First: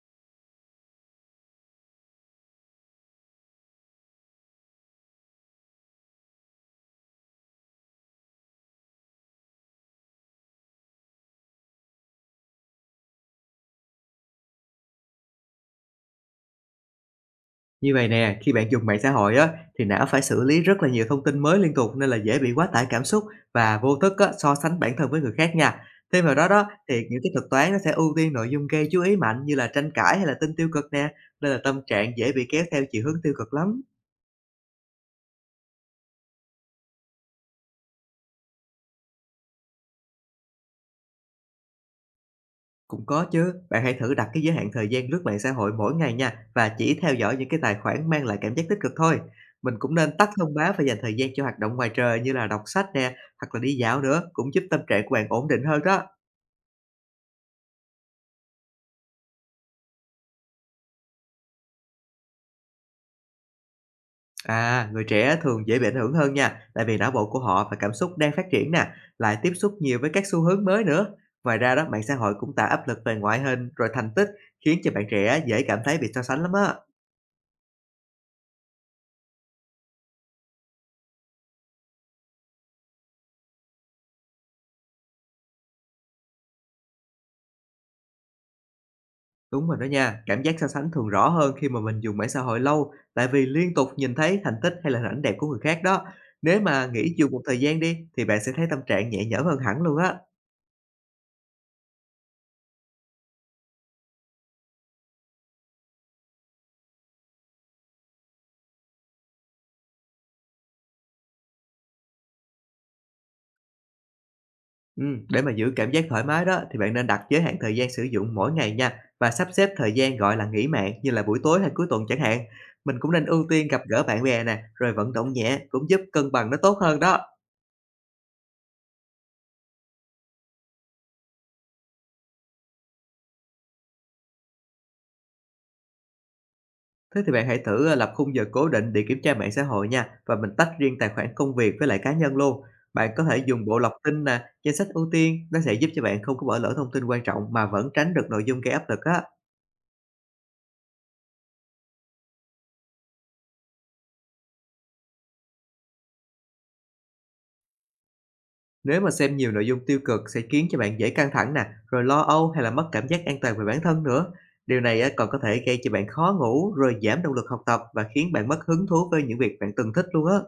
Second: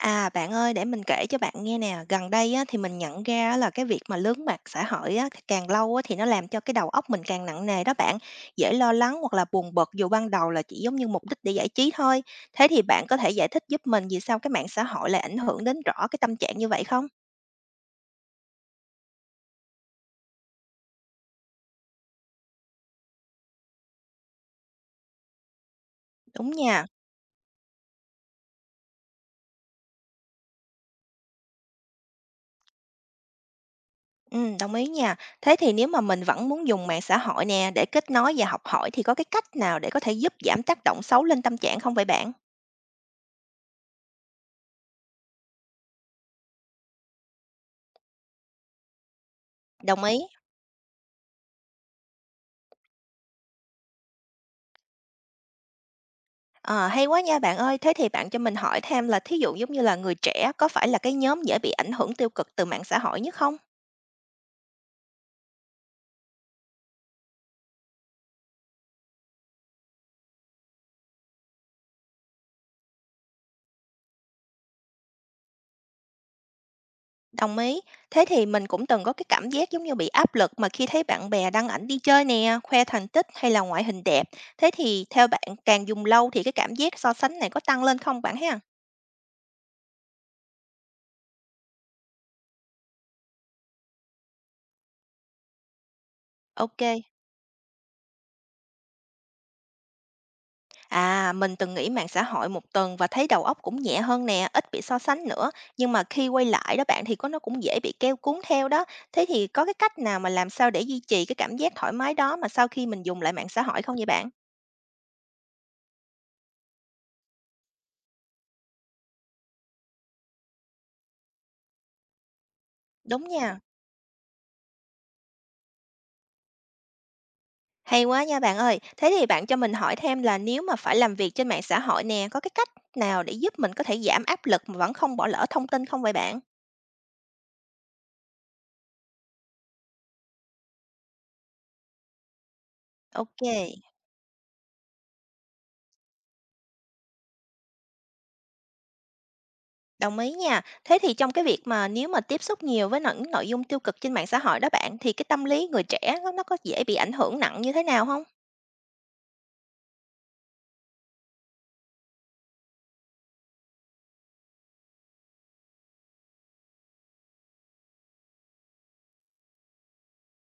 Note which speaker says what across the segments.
Speaker 1: À, bạn ơi, để mình kể cho bạn nghe nè. Gần đây á, thì mình nhận ra á là cái việc mà lướt mạng xã hội á, thì càng lâu á, thì nó làm cho cái đầu óc mình càng nặng nề đó bạn. Dễ lo lắng hoặc là buồn bực dù ban đầu là chỉ giống như mục đích để giải trí thôi. Thế thì bạn có thể giải thích giúp mình vì sao cái mạng xã hội lại ảnh hưởng đến rõ cái tâm trạng như vậy không?
Speaker 2: Như vậy nè, khi bạn dùng mạng xã hội á, thì não phải xử lý rất là nhiều thông tin mới liên tục nên là dễ bị quá tải cảm xúc và vô thức á, so sánh bản thân với người khác nha. Thêm vào đó
Speaker 1: Đúng
Speaker 2: đó,
Speaker 1: nha.
Speaker 2: thì những cái thuật toán nó sẽ ưu tiên nội dung gây chú ý mạnh như là tranh cãi hay là tin tiêu cực nè, nên là tâm trạng dễ bị kéo theo chiều hướng tiêu cực lắm.
Speaker 1: Ừ, đồng ý nha. Thế thì nếu mà mình vẫn muốn dùng mạng xã hội nè để kết nối và học hỏi thì có cái cách nào để có thể giúp giảm tác động xấu lên tâm trạng không vậy bạn?
Speaker 2: Cũng có chứ, bạn hãy thử đặt cái giới hạn thời gian lướt mạng xã hội mỗi ngày nha, và chỉ theo dõi những cái tài khoản mang lại cảm giác tích cực thôi. Mình cũng
Speaker 1: Đồng
Speaker 2: nên
Speaker 1: ý.
Speaker 2: tắt thông báo và dành thời gian cho hoạt động ngoài trời như là đọc sách nè, hoặc là đi dạo nữa, cũng giúp tâm trạng của bạn ổn định hơn đó.
Speaker 1: Ờ, hay quá nha bạn ơi. Thế thì bạn cho mình hỏi thêm là thí dụ giống như là người trẻ có phải là cái nhóm dễ bị ảnh hưởng tiêu cực từ mạng xã hội nhất không?
Speaker 2: À, người trẻ thường dễ bị ảnh hưởng hơn nha, tại vì não bộ của họ và cảm xúc đang phát triển nè, lại tiếp xúc nhiều với các xu hướng mới nữa. Ngoài ra đó, mạng xã hội cũng tạo áp lực về ngoại hình rồi thành tích, khiến cho bạn trẻ dễ cảm thấy bị so sánh lắm á.
Speaker 1: Đồng ý. Thế thì mình cũng từng có cái cảm giác giống như bị áp lực mà khi thấy bạn bè đăng ảnh đi chơi nè, khoe thành tích hay là ngoại hình đẹp. Thế thì theo bạn càng dùng lâu thì cái cảm giác so sánh này có tăng lên không bạn ha?
Speaker 2: Đúng rồi đó nha, cảm giác so sánh thường rõ hơn khi mà mình dùng mạng xã hội lâu, tại vì liên tục nhìn thấy thành tích hay là hình ảnh đẹp của người khác đó. Nếu
Speaker 1: Ok.
Speaker 2: mà nghỉ dùng một thời gian đi, thì bạn sẽ thấy tâm trạng nhẹ nhõm hơn hẳn luôn á.
Speaker 1: À, mình từng nghỉ mạng xã hội một tuần và thấy đầu óc cũng nhẹ hơn nè, ít bị so sánh nữa. Nhưng mà khi quay lại đó bạn thì có nó cũng dễ bị keo cuốn theo đó. Thế thì có cái cách nào mà làm sao để duy trì cái cảm giác thoải mái đó mà sau khi mình dùng lại mạng xã hội không vậy bạn?
Speaker 2: Để mà giữ cảm giác thoải mái đó, thì bạn nên đặt giới hạn thời gian sử dụng mỗi ngày nha, và sắp xếp thời gian gọi là nghỉ mạng như là buổi tối hay cuối tuần chẳng hạn. Mình cũng
Speaker 1: Đúng
Speaker 2: nên ưu
Speaker 1: nha.
Speaker 2: tiên gặp gỡ bạn bè nè, rồi vận động nhẹ cũng giúp cân bằng nó tốt hơn đó.
Speaker 1: Hay quá nha bạn ơi. Thế thì bạn cho mình hỏi thêm là nếu mà phải làm việc trên mạng xã hội nè, có cái cách nào để giúp mình có thể giảm áp lực mà vẫn không bỏ lỡ thông tin không vậy bạn?
Speaker 2: Thế thì bạn hãy thử lập khung giờ cố định để kiểm tra mạng xã hội nha, và mình tách riêng tài khoản công việc với lại cá nhân luôn. Bạn có thể
Speaker 1: Ok.
Speaker 2: dùng bộ lọc tin nè, danh sách ưu tiên, nó sẽ giúp cho bạn không có bỏ lỡ thông tin quan trọng mà vẫn tránh được nội dung gây áp lực á.
Speaker 1: Đồng ý nha. Thế thì trong cái việc mà nếu mà tiếp xúc nhiều với những nội dung tiêu cực trên mạng xã hội đó bạn, thì cái tâm lý người trẻ nó có dễ bị ảnh hưởng nặng như thế nào không?
Speaker 2: Nếu mà xem nhiều nội dung tiêu cực sẽ khiến cho bạn dễ căng thẳng nè, rồi lo âu hay là mất cảm giác an toàn về bản thân nữa. Điều này á, còn có thể gây cho bạn khó ngủ, rồi giảm động lực học tập và khiến bạn mất hứng thú với những việc bạn từng thích luôn á.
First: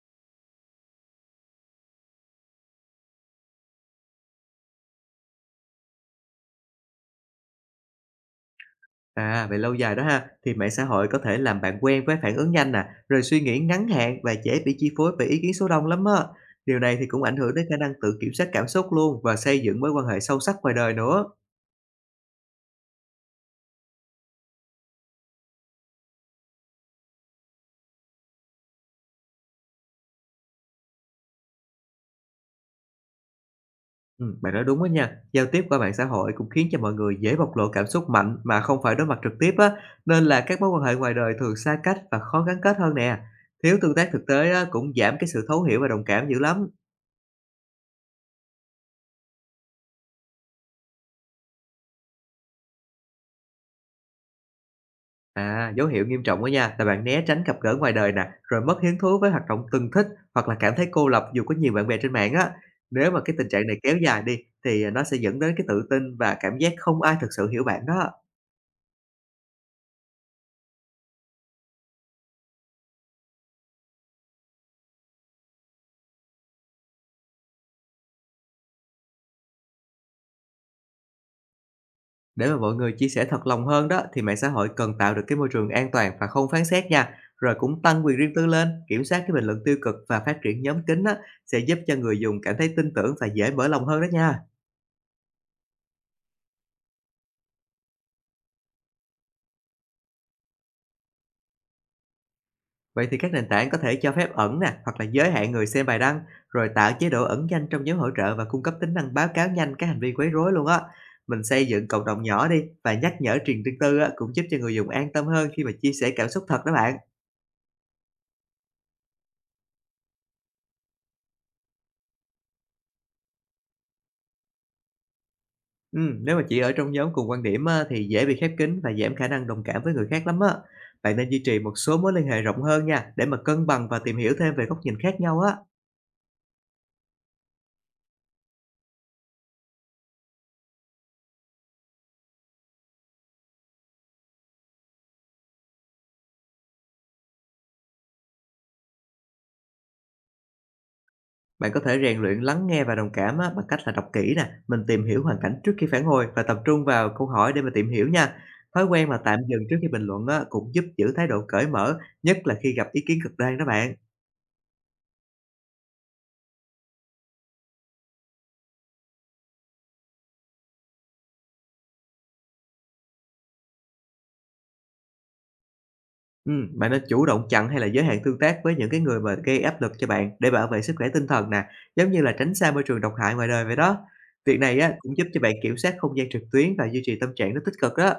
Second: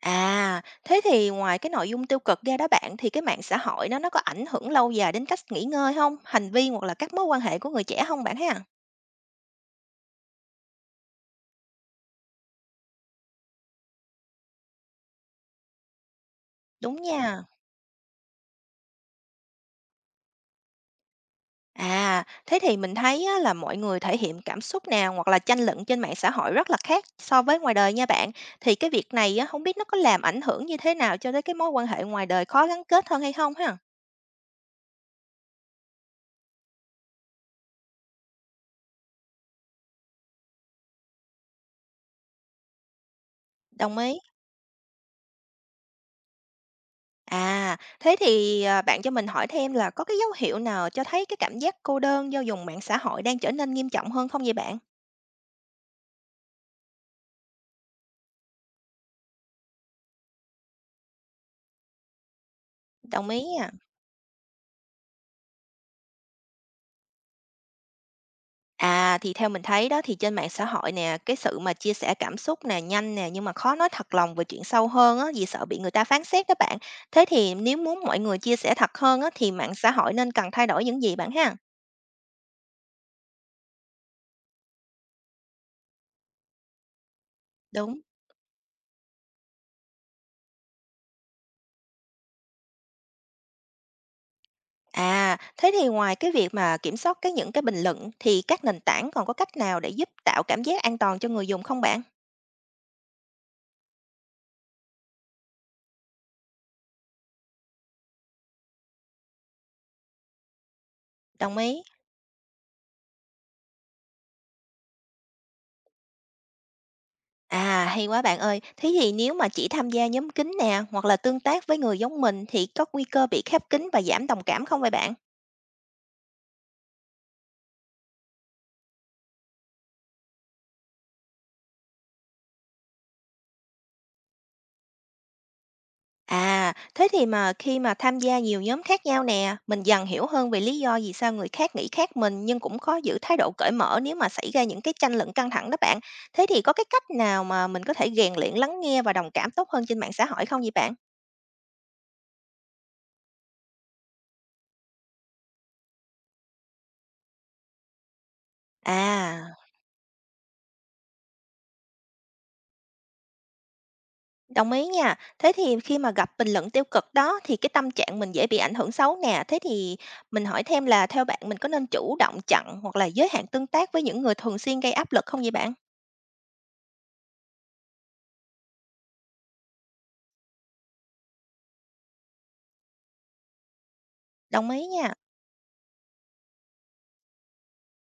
Speaker 1: À, thế thì ngoài cái nội dung tiêu cực ra đó bạn, thì cái mạng xã hội nó có ảnh hưởng lâu dài đến cách nghỉ ngơi không, hành vi hoặc là các mối quan hệ của người trẻ không, bạn ha?
Speaker 2: À, về lâu dài đó ha, thì mạng xã hội có thể làm bạn quen với phản ứng nhanh nè, rồi suy nghĩ ngắn hạn và dễ bị chi phối bởi ý kiến số đông lắm á. Điều này
Speaker 1: Đúng
Speaker 2: thì cũng ảnh
Speaker 1: nha.
Speaker 2: hưởng đến khả năng tự kiểm soát cảm xúc luôn và xây dựng mối quan hệ sâu sắc ngoài đời nữa.
Speaker 1: À, thế thì mình thấy á, là mọi người thể hiện cảm xúc nào hoặc là tranh luận trên mạng xã hội rất là khác so với ngoài đời nha bạn. Thì cái việc này á, không biết nó có làm ảnh hưởng như thế nào cho tới cái mối quan hệ ngoài đời khó gắn kết hơn hay không ha?
Speaker 2: Bạn nói đúng á nha. Giao tiếp qua mạng xã hội cũng khiến cho mọi người dễ bộc lộ cảm xúc mạnh mà không phải đối mặt trực tiếp á, nên là các mối quan hệ ngoài đời thường xa cách và khó gắn kết hơn nè. Thiếu tương
Speaker 1: Đồng
Speaker 2: tác
Speaker 1: ý.
Speaker 2: thực tế á, cũng giảm cái sự thấu hiểu và đồng cảm dữ lắm.
Speaker 1: À, thế thì à, bạn cho mình hỏi thêm là có cái dấu hiệu nào cho thấy cái cảm giác cô đơn do dùng mạng xã hội đang trở nên nghiêm trọng hơn không vậy bạn?
Speaker 2: À, dấu hiệu nghiêm trọng á nha, là bạn né tránh gặp gỡ ngoài đời nè, rồi mất hứng thú với hoạt động từng thích, hoặc là cảm thấy cô lập dù có nhiều bạn bè trên mạng á. Nếu mà
Speaker 1: Đồng
Speaker 2: cái
Speaker 1: ý
Speaker 2: tình trạng
Speaker 1: à?
Speaker 2: này kéo dài đi, thì nó sẽ dẫn đến cái tự tin và cảm giác không ai thực sự hiểu bạn đó.
Speaker 1: À, thì theo mình thấy đó thì trên mạng xã hội nè, cái sự mà chia sẻ cảm xúc nè, nhanh nè, nhưng mà khó nói thật lòng về chuyện sâu hơn á, vì sợ bị người ta phán xét đó bạn. Thế thì nếu muốn mọi người chia sẻ thật hơn á, thì mạng xã hội nên cần thay đổi những gì bạn ha?
Speaker 2: Để mà mọi người chia sẻ thật lòng hơn đó, thì mạng xã hội cần tạo được cái môi trường an toàn và không phán xét nha. Rồi cũng
Speaker 1: Đúng.
Speaker 2: tăng quyền riêng tư lên, kiểm soát cái bình luận tiêu cực và phát triển nhóm kín á, sẽ giúp cho người dùng cảm thấy tin tưởng và dễ mở lòng hơn đó nha.
Speaker 1: À, thế thì ngoài cái việc mà kiểm soát những cái bình luận thì các nền tảng còn có cách nào để giúp tạo cảm giác an toàn cho người dùng không bạn?
Speaker 2: Vậy thì các nền tảng có thể cho phép ẩn nè, hoặc là giới hạn người xem bài đăng, rồi tạo chế độ ẩn danh trong nhóm hỗ trợ và cung cấp tính năng báo cáo nhanh các hành vi quấy rối luôn á. Mình
Speaker 1: Đồng
Speaker 2: xây
Speaker 1: ý.
Speaker 2: dựng cộng đồng nhỏ đi, và nhắc nhở truyền riêng tư á, cũng giúp cho người dùng an tâm hơn khi mà chia sẻ cảm xúc thật đó bạn.
Speaker 1: À, hay quá bạn ơi. Thế thì nếu mà chỉ tham gia nhóm kín nè, hoặc là tương tác với người giống mình thì có nguy cơ bị khép kín và giảm đồng cảm không vậy bạn?
Speaker 2: Nếu mà chỉ ở trong nhóm cùng quan điểm á, thì dễ bị khép kín và giảm khả năng đồng cảm với người khác lắm á. Bạn nên duy trì một số mối liên hệ rộng hơn nha, để mà cân bằng và tìm hiểu thêm về góc nhìn khác nhau á.
Speaker 1: À, thế thì mà khi mà tham gia nhiều nhóm khác nhau nè, mình dần hiểu hơn về lý do vì sao người khác nghĩ khác mình nhưng cũng khó giữ thái độ cởi mở nếu mà xảy ra những cái tranh luận căng thẳng đó bạn. Thế thì có cái cách nào mà mình có thể rèn luyện lắng nghe và đồng cảm tốt hơn trên mạng xã hội không vậy bạn?
Speaker 2: Bạn có thể rèn luyện lắng nghe và đồng cảm á, bằng cách là đọc kỹ nè, mình tìm hiểu hoàn cảnh trước khi phản hồi và tập trung vào câu hỏi để mà tìm hiểu nha. Thói quen mà tạm
Speaker 1: À,
Speaker 2: dừng trước khi bình luận á, cũng giúp giữ thái độ cởi mở, nhất là khi gặp ý kiến cực đoan đó bạn.
Speaker 1: đồng ý nha. Thế thì khi mà gặp bình luận tiêu cực đó thì cái tâm trạng mình dễ bị ảnh hưởng xấu nè. Thế thì mình hỏi thêm là theo bạn mình có nên chủ động chặn hoặc là giới hạn tương tác với những người thường xuyên gây áp lực không vậy bạn?
Speaker 2: Bạn nên chủ động chặn hay là giới hạn tương tác với những cái người mà gây áp lực cho bạn để bảo vệ sức khỏe tinh thần nè, giống như là tránh xa môi trường độc hại ngoài đời vậy đó. Việc
Speaker 1: Đồng
Speaker 2: này
Speaker 1: ý
Speaker 2: á
Speaker 1: nha.
Speaker 2: cũng giúp cho bạn kiểm soát không gian trực tuyến và duy trì tâm trạng nó tích cực đó.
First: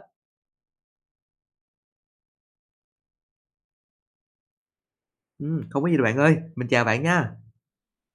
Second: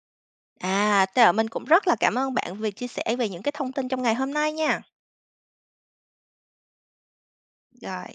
Speaker 1: À, mình cũng rất là cảm ơn bạn vì chia sẻ về những cái thông tin trong ngày hôm nay nha.
Speaker 2: Không có gì đâu bạn ơi, mình chào bạn nha.
Speaker 1: Rồi.